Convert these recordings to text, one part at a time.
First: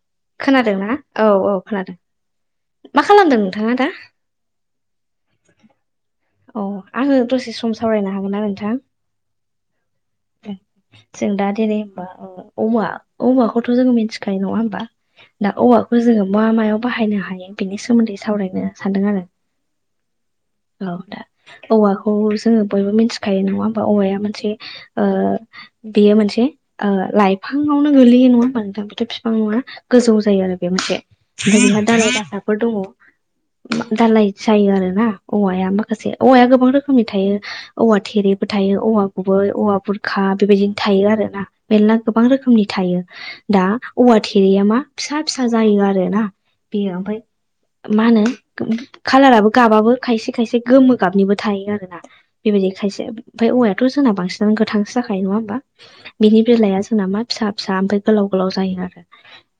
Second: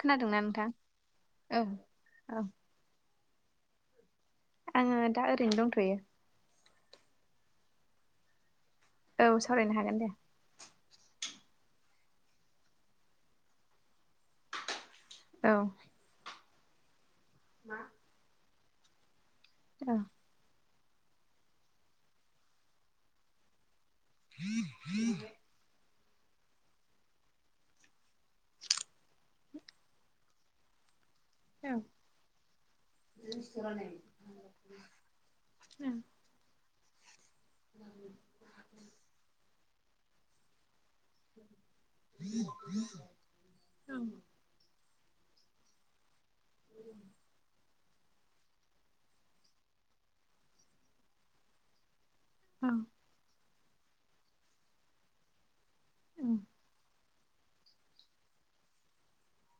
खोनादोंना नोंथां? खोनादों ना? औ औ खोनादों। औ मा खालामदों नोंथाङा दा? आंङो दा ओरैनो दंथ'यो। अ आंङो दसे सम सावरायनो हागोन ना नोंथां? औ सावरायनो हागोन दे। जों दा दिनै होनबा ओ औवा औवाखौथ' जोंङो मिथिखायो नङा होमबा? दा औ औवाखौ जोंङो मा मायाव बाहायनो हायो बेनि सोमोन्दै सावरायनो सानदों आरो। औ औ दा औवाखौ जोंङो बयबो मिथिखायो नङा होमबा औवाया मोनसे ओ बेयो मोनसे ओ लाइफांङावनो गोलैयो नङा होनबा नोंथा? बेथ' फिफां नङा गोजौ जायो आरो बे मोनसे। औ जेनबा दालाय दासाफोर दङो दालाय जायो आरो ना औवाया माखासे। औ औवाया गोबां रोखोमनि थायो औवा थेरेबो थायो औवा गुबै औवा बुरखा बेबायदिनो थायो आरो। मेलला गोबां रोखोमनि थायो दा औ औंधा थे थेरेया मा फिसा फिसा जायो आरो ना बे ओमफ्राय मा होनो खाालाराबो गाबाबो खायसे खायसे गोमो गाबनिबो थायो आरो ना। औ बेबायदि खायसे ओमफ्राय औवायाथ' जोंना बांसिन गोथांसो जाखायो नंङा होमबा बिनि बेलाया जोंना मा फिसा फिसा ओमफ्राय गोलाव गोलाव जायो आरो।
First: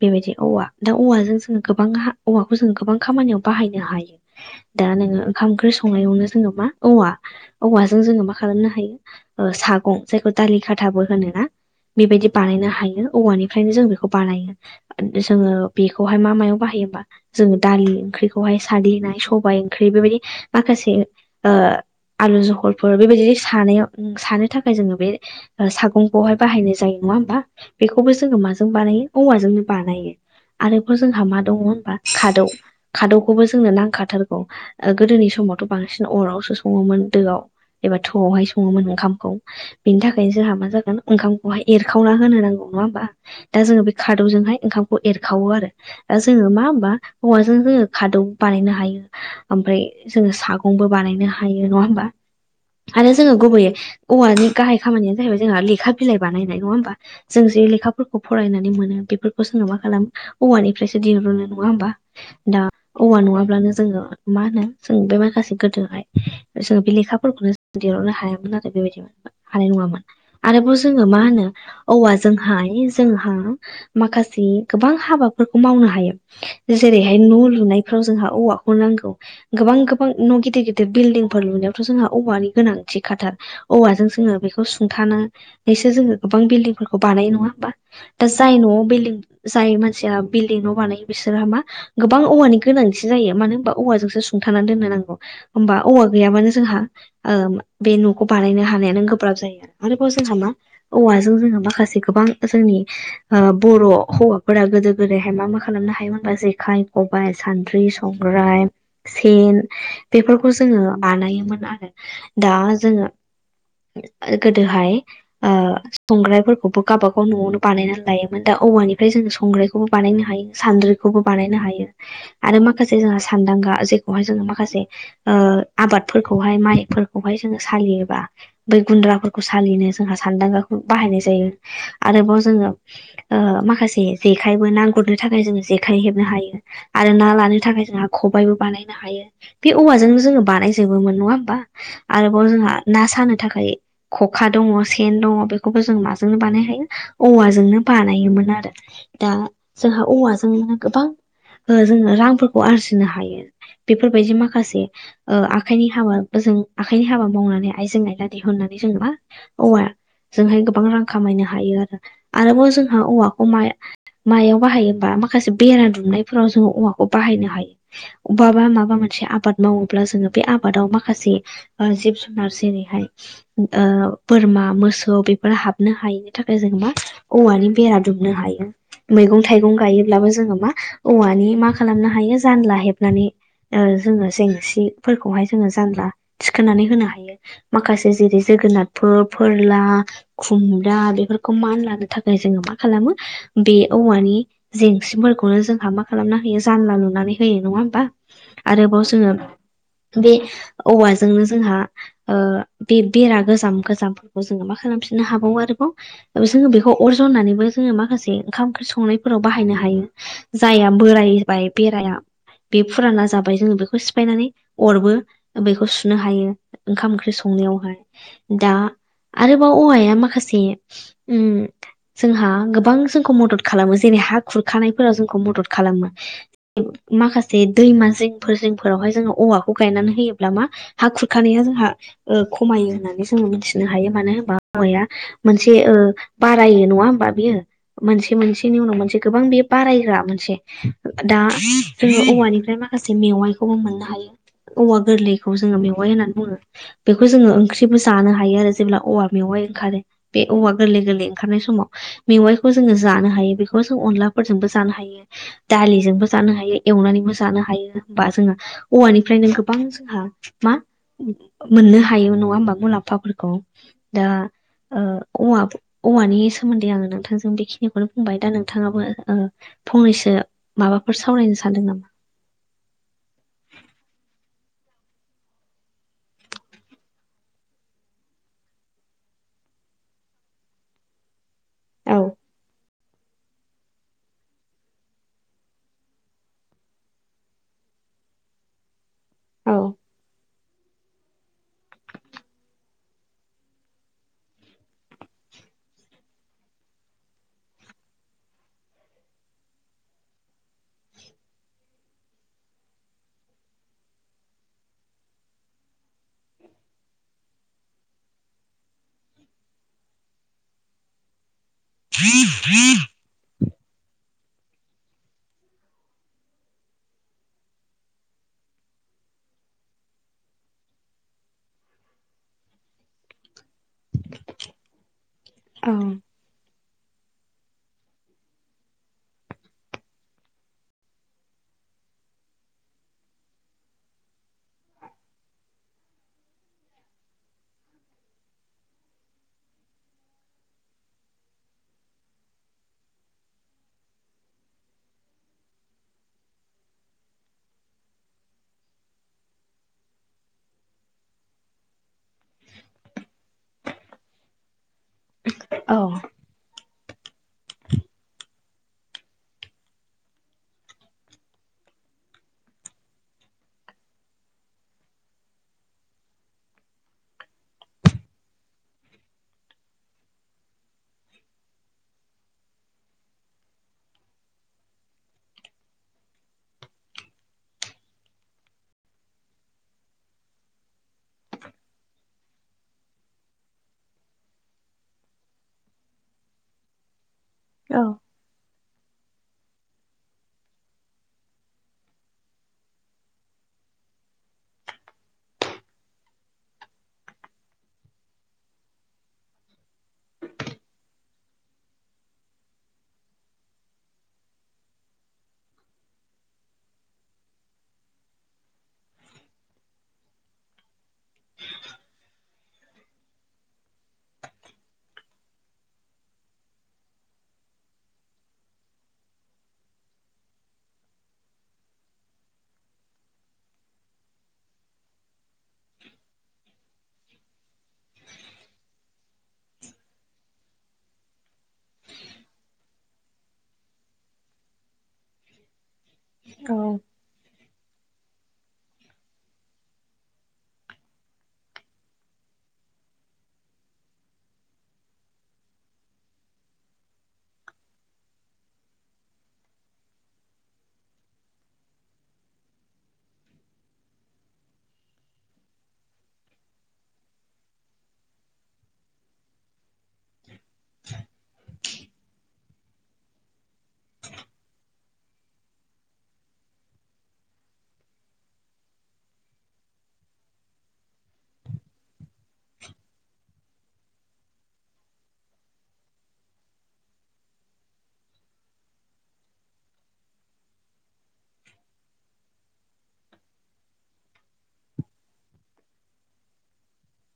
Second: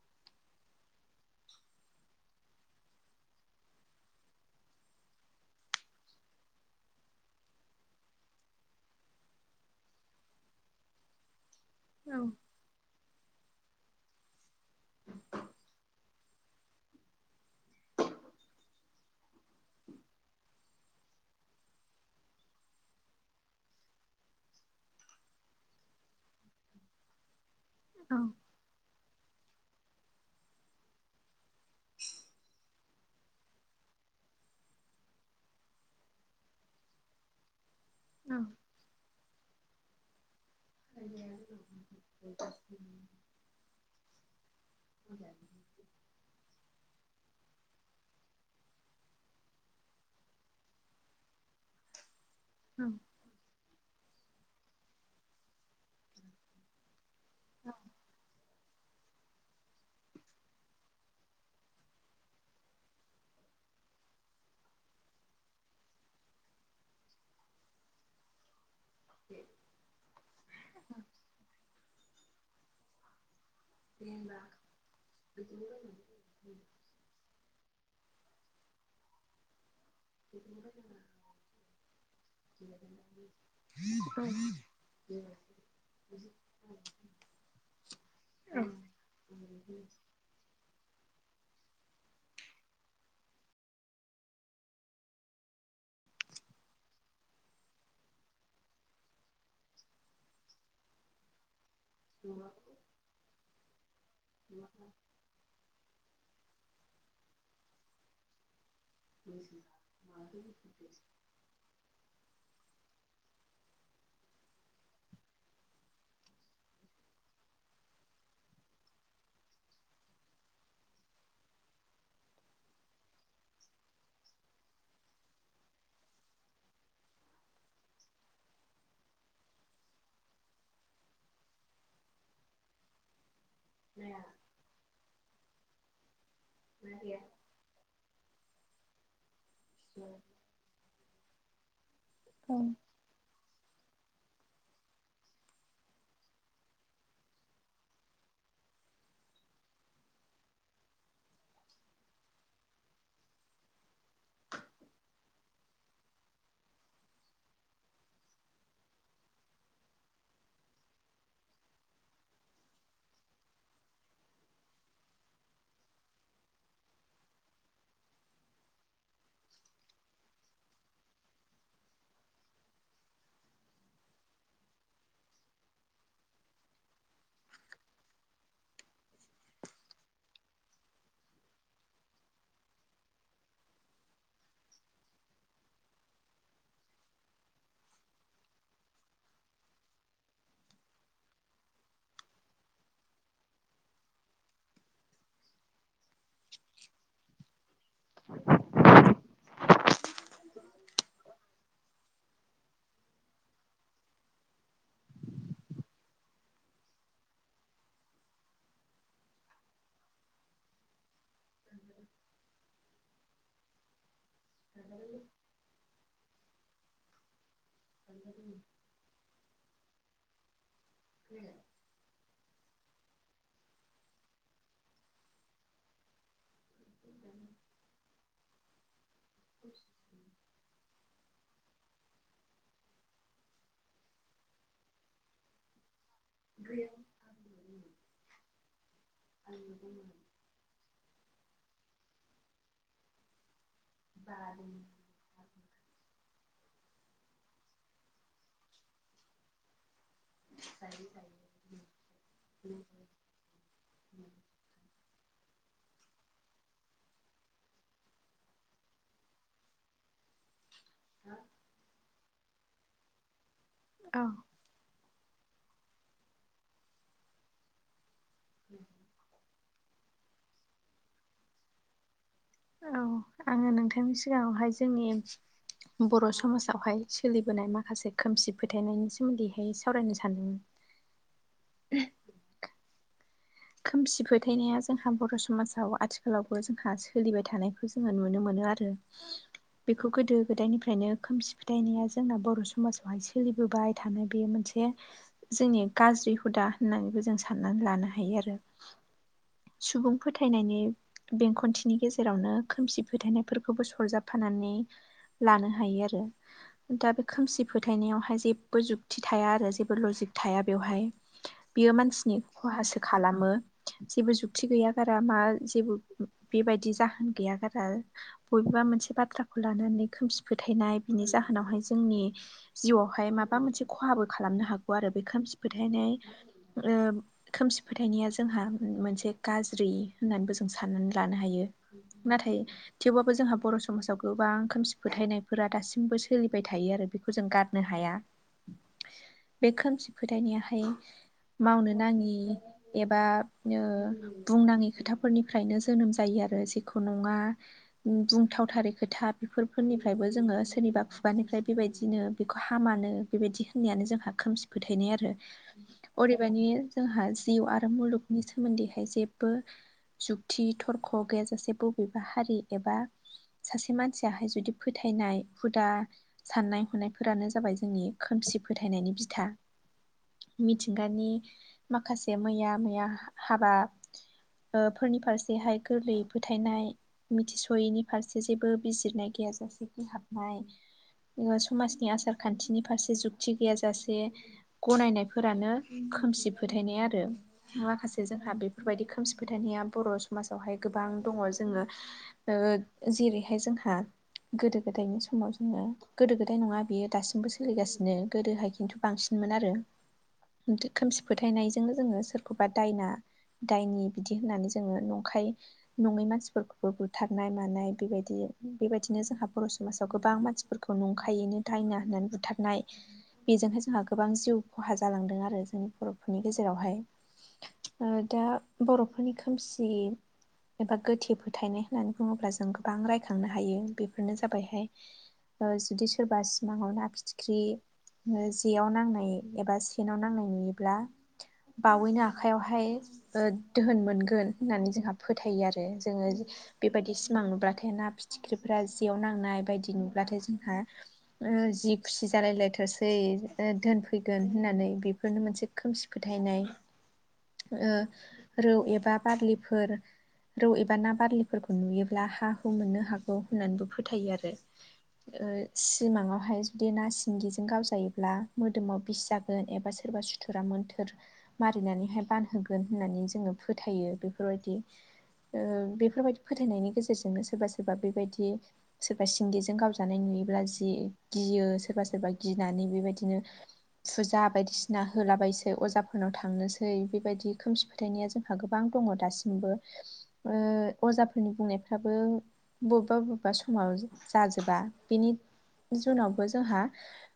बेबायदि औवा दा औवाजों जोंङो गोबां औवाखौ जोङो गोबां खामानियाव बाहायनो हायो। दा नोंङो ओंखाम ओंख्रि संनायावनो जोंङो मा औवा औवाजों जोंङो मा खालामनो हायो ओ सागं जायखौ दालि खाथाबो होनोना बेबायदि बानायनो हायो औवानिफ्रायनो जों बेखौ बानायो। जोंङो बेखौ बेहाय मायाव बाहायो होमबा जोंङो दालि ओंख्रिखौहाय सालिनाय सबाय ओंख्रि बेबायदि माखासे आलु जहलफोर बेबायदि सानायाव सानो थाखाय जोंङो बे सागंखौहाय बाहायनाय जायो नङा होमबा? बेखौबो जोङो माजों बानायो औवाजोंनो बानायो। आरो बेफोर जोंहा मा दङो होनबा खादौ। खादौखौबो जोंनो नांखाथारगौ गोदोनि समावथ' बांसिन अरावसो सङोमोन दोआव। एबा थौआवहाय। सङोमोन ओंखामखौ बेनि थाखाय जोंहा मा जागोन ओंखामखौहाय एरखावना होनो नांगौ नंङा होमबा। दा जोङो बे खादौजोंहाय ओंखामखौ एरखावो आरो। दा जोङो मा होनोमबा औवाजों जोङो खादौ बानायनो हायो। ओमफ्राय जोङो सागंबो बानायनो हायो नङा होमबा? आरो जोङो गुबैयै औवानि गाहाय खामानियानो जाहैबाय जोंहा लेखा लेखा बिलाइ बानायनाय नङा होमबा? जों जे लेखाफोरखौ फरायनानै मोनो बेफोर जोंङो मा खालाम औवानिफ्रायसो दिरुनो नङा होमबा? दा औवा नङाब्लानो जोङो मा होनो जों बे माखासे गोदोहाय जोङो बे लेखाफोरखौनो दिहुन्नो हायामोन आरो बेबायदि। [inaudible] नंङांमोन आरोबाव जोंङो मा होनो औवा हानि जोंहा माखासे गोबां हाबाफोरखौ मावनो हायो। जेरैहाय न' लुनायफ्राव जोंहा औवाखौ नांगौ। गोबां गोबां न' गिदिर गिदिर बिल्डिंफोर लुनायावथ' जोंहा औवानि गोनांथि खाथार औवाजों जोंङो बेखौ सुंथानो बेसोर जोंङो गोबां बिल्डिंफोरखौ बानायनाय नंङा होमबा? दा जाय न'आव बिल्डिं जाय मानसि बिल्डिं न' बानायो बिसोरहा मा गोबां औवानि गोनांथि जायो मानो होनबा औवाजोंसो सुंथानानै दोननो नांगौ। होमबा औवा गैयाबानो जोंहा ओ बे न'खौ बानायनो हानायानो गोब्राब जायो आरो आरोबाव जोंहा मा औवाजों जोंङो माखासे गोबां जोंनि ओ बर' हौवाफोरा गोदो गोदायहाय मा मा खालामनो हायोमोन बा जेखाइ, खबाइ, सानद्रि, संग्राय सेन बेफोरखौ जोङो बानायोमोन आरो। दा जोङो गोदोहाय ओ संग्रायफोरखौबो गावाबागाव न'आवनो बानायनानै लायोमोन दा औवानिफ्राय जोङो संग्राय खौबो बानायनो हायो सान्द्रिखौबो बानायनो हायो। आरो माखासे जोंहा सानदांगा जेखौहाय जोङो माखासे ओ आबादफोरखौहाय माइ फोरखौहाय जोङो सालियोबा बै गुन्द्राफोरखौ सालिनो जोंहा सान्दांगाखौ बाहायनाय जायो। आरोबाव जोङो ओ माखासे जेखायबो ना गुरनो थाखाय जोंङो जेखाइ हेबनो हायो आरो ना लानो थाखाय जोंहा खबबायबो बानायनो हायो बे औवाजोंनो जोङो बानायजोबोमोन नङा होमबा? आरोबाव जोंहा ना सानो थाखाय खखा दङ सेन दङ बेखौबो जों माजोंनो बानायखायो औवाजोंनो बानायोमोन आरो। दा जोंहा औवाजों गोबां जोङो रांफोरखौ आरजिनो हायो। बेफोरबायदि माखासे आखाइनि हाबा ओजों आखाइनि हाबा मावनानै आइजों आइना दिहुननानै जों मा औवा जोंहाय गोबां रां खामायनो हायो आरो आरोबाव जोंहा औवाखौ माइ मायाव बाहायोबा माखासे बेरा दुमनायफोराव जोङो औमाखौ बाहायनो हायो। अबबबा माबा मोनसे आबाद मावोब्ला जोङो बे आबादाव मा माखासे जिब जुनार जेरैहाय ओ बोरमा मोसौ बेफोर हाबनो हायिनि थाखाय जों मा औवानि बेरा दुमनो हायो। मैगं थाइगं गायोब्लाबो जोङो मा औवानि मा खालामनो हायो जानला हेबनानै ओ जोङो जेंसिफोरखौहाय जोङो जानला थिखोननानै होनो हायो। माखासे जेरै जोगोनारफोर फोरला खुमब्रा बेफोरखौ मान लानो थाखाय जोङो मा खालामो बे औवानि जेंसिफोरखौनो जोंहा मा खालामना होयो जानला लुनानै होयो नङा होमबा? आरोबाव जोङो बे जोंनो जोंहा बे बेरा गोजाम गोजामफोरखौ जोङो मा खालामफिननो हाबावो आरोबाव जोङो बेखौ अर जननानैबो जोङो माखासे ओंखाम ओंख्रि संनायफोराव बाहायनो हायो जाया बोराय बाय बेराया बे फुराना जाबाय जोङो बेखौ सिफायनानै अरबो खौ सुनो हायो ओंखाम ओंख्रि संनायावहाय। दा आरोबाव औवाया माखासे उम जोंहा गोबां जोंखौ मदद खालामो जेरै हा खुरखानायफोराव जोंखौ मदद खालामो। माखासे दैमा जिंफोर जिंफोरावहाय जोङो औवाखौ गायनानै होयोब्ला ब्ला मा हा खुरखानाया जोंहा ओ खमायो होननानै जोङो मिथिनो हायो मानो होनबा हवाया मोनसे ओ बारायो नङा होमबा बियो मोनसे मोनसेनि उनाव मोनसे गोबां बे बारायग्रा मोनसे दा जोङो औवानिफ्राय माखासे मेवाइखौबो मोना बारि गोरलैखौ जोङो मेवाइ होननानै बुङो। बेखौ जोङो ओंख्रिबो जानो हायो आरो जेब्ला औवा मेवाइ ओंखारो। बे औवा गोरलै गोरलै ओंखारनाय समाव मेवाइखौ जोङो जानो हायो बेखौ जों अनला फोरजोंबो जानो हायो। दालिजोंबो जानो हायो एवनानैबो जानो हायो बा जोङो औवानिफ्रायनो [unintelligible] गोबां जोंहा मा मोननो हायो नङा होमबा मुलाम्फाफोरखौ। औ दा ओ औवा औवानि सोमोन्दै आंङो नोंथांजों बे बेखौनो बुंबाय दा नोंथाङाबो ओ फंनैसो माबाफोर सावरायनो सानदों नामा? औ आंङो नोंथांनि सिगाङावहाय जोंनि बर' समाजावहाय सोलिबोनाय माखासे खोमसि फोथायनायनि सोमोन्दैहाय सावरायनो सानदोंमोन। औ। खोमसि फोथायनाया जोंहा बर' समाजाव आथिखालावबो जोंहा सोलिबाय थानायखौ जोङो नुनो मोनो आरो। औ बेखौ गोदो गोदायनिफ्राय फ्रायनो खोमसि फोथायनाया जोंना बर' समाजावहाय सोलिबोबाय थानाय बेयो मोनसे जोंनि गाज्रि हुदा होननानैबो जों साननानै लानो हायो आरो। सुबुं फोथायनायनि बेंखन्थिनि गेजेरावनो खोमसि फोथायनायफोरखौबो सरजाबफानानै लानो हायो आरो। दा बे खोमसि फोथायनायावहाय जेबो जुगतथि थाया आरो जेबो लजिक थाया बेवहाय। [inaudible] बियो मानसिनि खहासो खालामो जेबो जुक्त गैया बारा मा जेबो बेबायदि जाहोन गैया गारा बबेबा मोनसे बाथ्राखौ लानानै खोमसि फोथायनाय बिनि जाहोनावहाय जोंनि जिउआवहाय माबा मोनसे खहाबो खालामनो हागौ आरो बे खोमसि औ फोथायनाय ओ खोमसि फोथायनाया जोंहा मोनसे गाज्रि होननानैबो जों साननानै लानो हायो नाथाय थेवबाबो जोंहा बर' समाजाव गोबां खोमसि फोथायनायफोरा दासिमबो सोलिबाय थायो आरो। बेखौ जों गारनो हाया। बे खोमसि फोथायनायाहाय मावनो नाङि एबा बुंनाङै खोथाफोरनिफ्रायनो जोनोम जायो आरो जेखौ नङा बुंथावथारै खोथा बेफोरफोरनिफ्रायबो जोङो सोरनिबा खुगानिफ्राय बेबायदिनो बेखौ हामानो बेबायदि होननायानो जोंहा खोमसि फोथायनाय आरो औ अदेबानि जोंहा जिउ आरो मुलुगनि सोमोन्दैहाय जेबो जुक्ति थरख' गैयाजासे बबेबा हारि एबा सासे मानसियाहाय जुदि फोथायनाय हुदा साननाय हनायफोरानो जाबाय जोंनि खोमसि फोथायनायनि बिथा। मिथिंगानि माखासे मैया मैया हाबा फोरनि फारसेहाय गोरलैयै फोथायनाय। मिथिस'यैनि फारसे जेबो बिजिरनाय गैयाजासेखि हाबनाय समाजनि आसार खान्थिनि फारसे जुक्ति गैयाजासे गनायनायफोरानो खोमसि फोथायनाय आरो औ माखासे जों हा बेफोरबायदि खोमसि फोथायनायया बर' समाजावहाय गोबां दङ जोङो ओ जेरैहाय जोंहा गोदो गोदायनि समाव जोङो गोदो गोदाय नङा बियो दासिमबो सोलिगासिनो गोदोहाय खिन्थु बांसिन मोन आरो खोमसि फोथायनायजोंनो जोङो सोरखौबा दायना दायनि बिदि होननानै जोङो नंखाय नङै मानसिफोरखौबो बुथारनाय मानाय बेबायदि बेबायदिनो जोंहा बर' समाजाव गोबां मानसिफोरखौ खौ नंखायैनो दायना होननानै बुथारनाय बेजोंहाय जोंहा गोबां जिउ खहा जालांदों आरो जोंनि बर'फोरनि गेजेरावहाय। ओ दा बर'फोरनि खोमसि एबा गोथे फोथायनाय होननानै बुङोब्ला जों गोबां रायखांनो हायो बेफोरनो जाबायहाय [inaudible] ओ जुदि सोरबा सिमाङाव ना फिथि ख्रि ओ जेयाव नांनाय एबा सेनाव नांनाय नुयोब्ला बावैनो आखाइयावहाय ओ दोहोन मोनगोन होननानै जोंहा फोथायो आरो। जे जोङो औ बेबायदि सिमां नुब्लाथाय ना फिथिख्रिफोरा जेयाव नांनाय बायदि नुब्लाथाय जोंहा ओ जि खुसि जालायलायथारसै ओ धोन फैगोन होननानै बिफोरनो मोनसे खोमसि फोथायनाय ओ रौ एबा बारलिफोर रौ एबा ना बारलिफोरखौ नुयोब्ला हा हु मोननो हागौ होननानैबो फोथायो आरो। ओ सिमाङावहाय जुदि ना सिंगिजों गावजायोब्ला मोदोमाव बिस जागोन एबा सोरबा सु फोरा मोन्थोर मारिनानैहाय बानहोगोन होननानै जोङो फोथायो बेफोरबायदि ओ बेफोरबायदि फोथायनायनि गेजेरजोंनो सोरबा सोरबा बेबायदि सोरबा सिंगिजों गावजानाय नुयोब्ला जि गियो सोरबा सोरबा गिनानै बेबायदिनो फुजा बायदिसिना होलाबायसै अजाफोरनाव थांनोसै बेबायदि खोमसि फोथायनाया जोंहा गोबां दङ दासिमबो। ओ अजाफोरनि बुंनायफ्राबो बबबा बबबा समाव जा-जाजोबा बेनि जुनावबो जोंहा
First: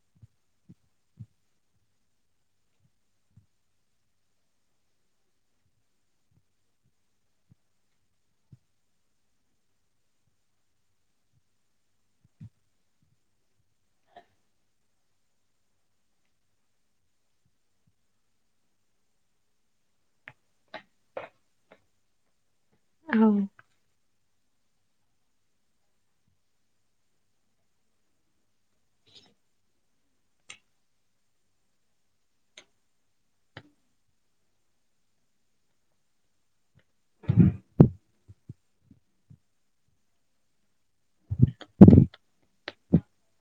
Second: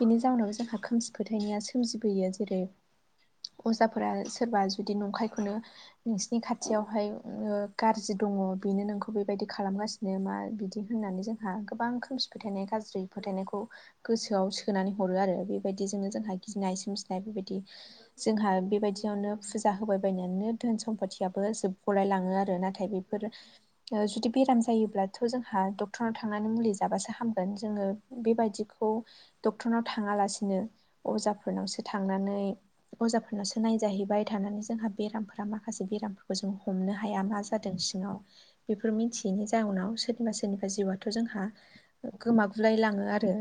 बेनि जाउनाव जोंहा खोमसि फोथायनाया सोमजिबोयो जेरै अजाफोरा सोरबा जुदि नंखायखौनो नोंसिनि खाथियावहाय ओ गारजि दङ बेनो नोंखौ बेबायदि खालामगासि नो मा बिदि होननानै जोंहा गोबां खोमसि फोथायनाय गाज्रि फोथायनायखौ गोसोआव सोनानै हरो आरो बेबायदिजोंनो जोंहा गिनाय सोमजिनाय बेबायदि जोंहा बेबायदियावनो फुजा होबायबायायनानै धोन सम्फाथियाबो जोबगलाय लाङो आरो नाथाय थाय औ बेफोरो ओ जुदि बेराम जायोब्लाथ' जोंहा डक्टरनाव थांनानै मुलि जाबासो हामगोन जोङो बेबायदिखौ डक्टरनाव थाङालासिनो अजाफोरनावसो थांनानै अजाफोरनासो नायजाहैबाय थानानै जोंहा बेरामफोरा माखासे बेरामफोरखौ जों हमनो हाया मा जा जादों सिङाव बेफोर मिथियैनि जाउनाव सोरनिबा सोरनिबा जिउआथ' जोंहा गोमागुलाय लाङो आरो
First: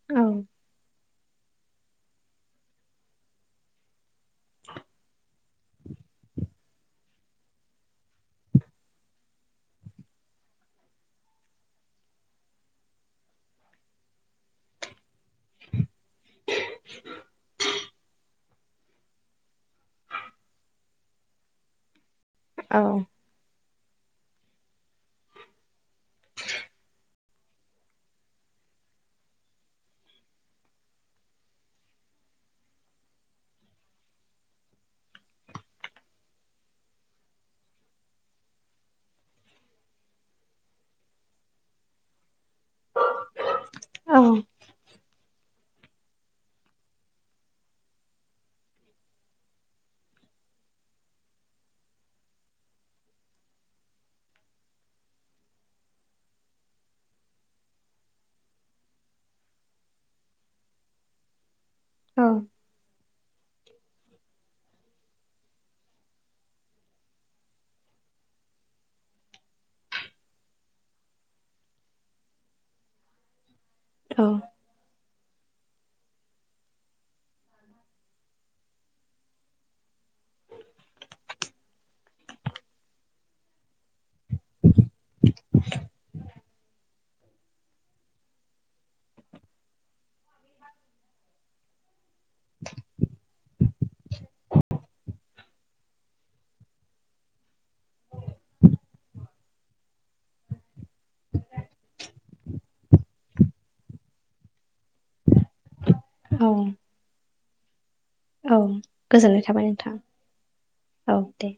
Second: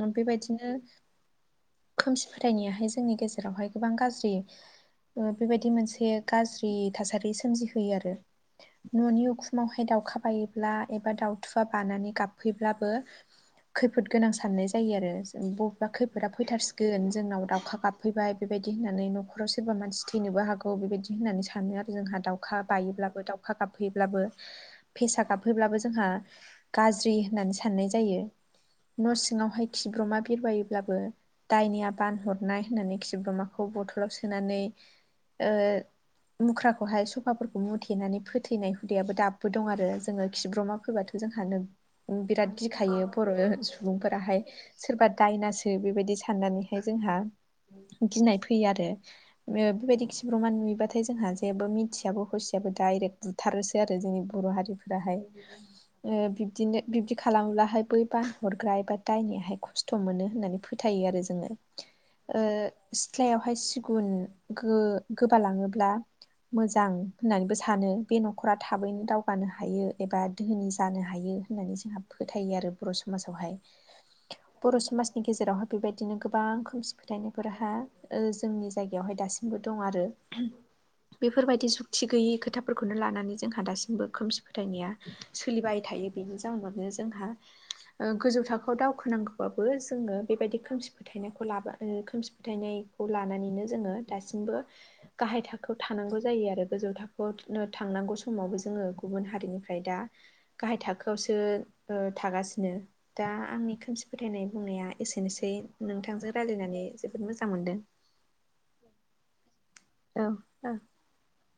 उम बेबायदिनो खोमसि थायनायाहाय जोंनि गेजेरावहाय गोबां गाज्रि ओ बेबायदि मोनसे गाज्रि थासारि सोमजिहोयो आरो। न'नि उखुमावहाय दाउखा बायोब्ला एबा दाउथुआ बानानै गाबफैब्लाबो खैफोद गोनां साननाय जायो आरो जों बबेबा खैफोदा फैथारसिगोन खा गाबफैबाय बेबायदि होननानै न'खराव सोरबा मानसि थैनोबो हागौ बेबायदि होननानै सानो आरो जोंहा दाउ खा बायोब्लाबो दाउखा गाबफैब्लाबो फेसा गाबफैब्लाबो जोंहा गाज्रि होननानै साननाय जायो। न' सिङावहाय खिब्रमा बिरबायोब्लाबो दायनिया बानहरनाय होननानै खिब्रमाखौ बथलाव सोनानै ओ मुख्राखौहाय सफाफोरखौ मुथेनानै फोथैनाय हुदायाबो दाबो दं आरो जोङो खिब्रमा फैबाथा जोंहानो उम बिराद गिखायो बर' औ सुबुंफोराहाय सोरबा दायनासो बेबायदि साननानै नै जोंहा गिनाय फैयो आरो। ओ बेबायदि खिब्रमान नुयोबाथाय जोंहा जेबो मिथियाबो हसियाबो डाइरेक्ट थारोसो आरो जोंनि बर' हारिफोराहाय ओ बिब्दिनो बिब्दि खालामोब्लाहाय बै बानहरग्रा एबा दायनियाहाय खस्थ' थ'' मोनो होननानै फोथायो आरो जोङो। औ सिथ्लायावहाय सिगुन गो गोबालाङोब्ला मोजां होननानैबो सानो बे न'खरा थाबैनो दावगानो हायो एबा ोनि जानो हायो होननानै जोंहा फोथायो आरो बर' समाजावहाय औ बर' समाजनि गेजेरावहााय बेबायदिनो गोबां गोबां खौमसि फोथायनायफोरहा जोंनि जायगायावहाय दासिमबो दं आरो बेफोरबायदि जुक्ति गैयि खोथाफोरखौनो लानानै जोंहा दासिमबो खोमसि फोथायनाया सोलिबाय थायो बेनि जाउनावनो जोंहा गोजौ थाखोआव दावखोनांगौबाबो जोङो बेबायदि खोमसि फोथायनायखौ लाबा खोमसि फोथायनायखौ लानानैनो जोङो दासिमबो गाहाय थाखोआव थानांगौ जायो आरो गोजौ थाखोआव थांनांगौ समावबो जोङो गुबुन हारिनिफ्राय दा गाहाय थाखोआवसो थागासिनो दा आंनि खोमसि फोथायनाय बुंनाया एसेनोसै नोंथांजों रायज्लायनानै जोबोद मोजां मोनदों औ गोजोननाय थाबाय नोंथां औ दे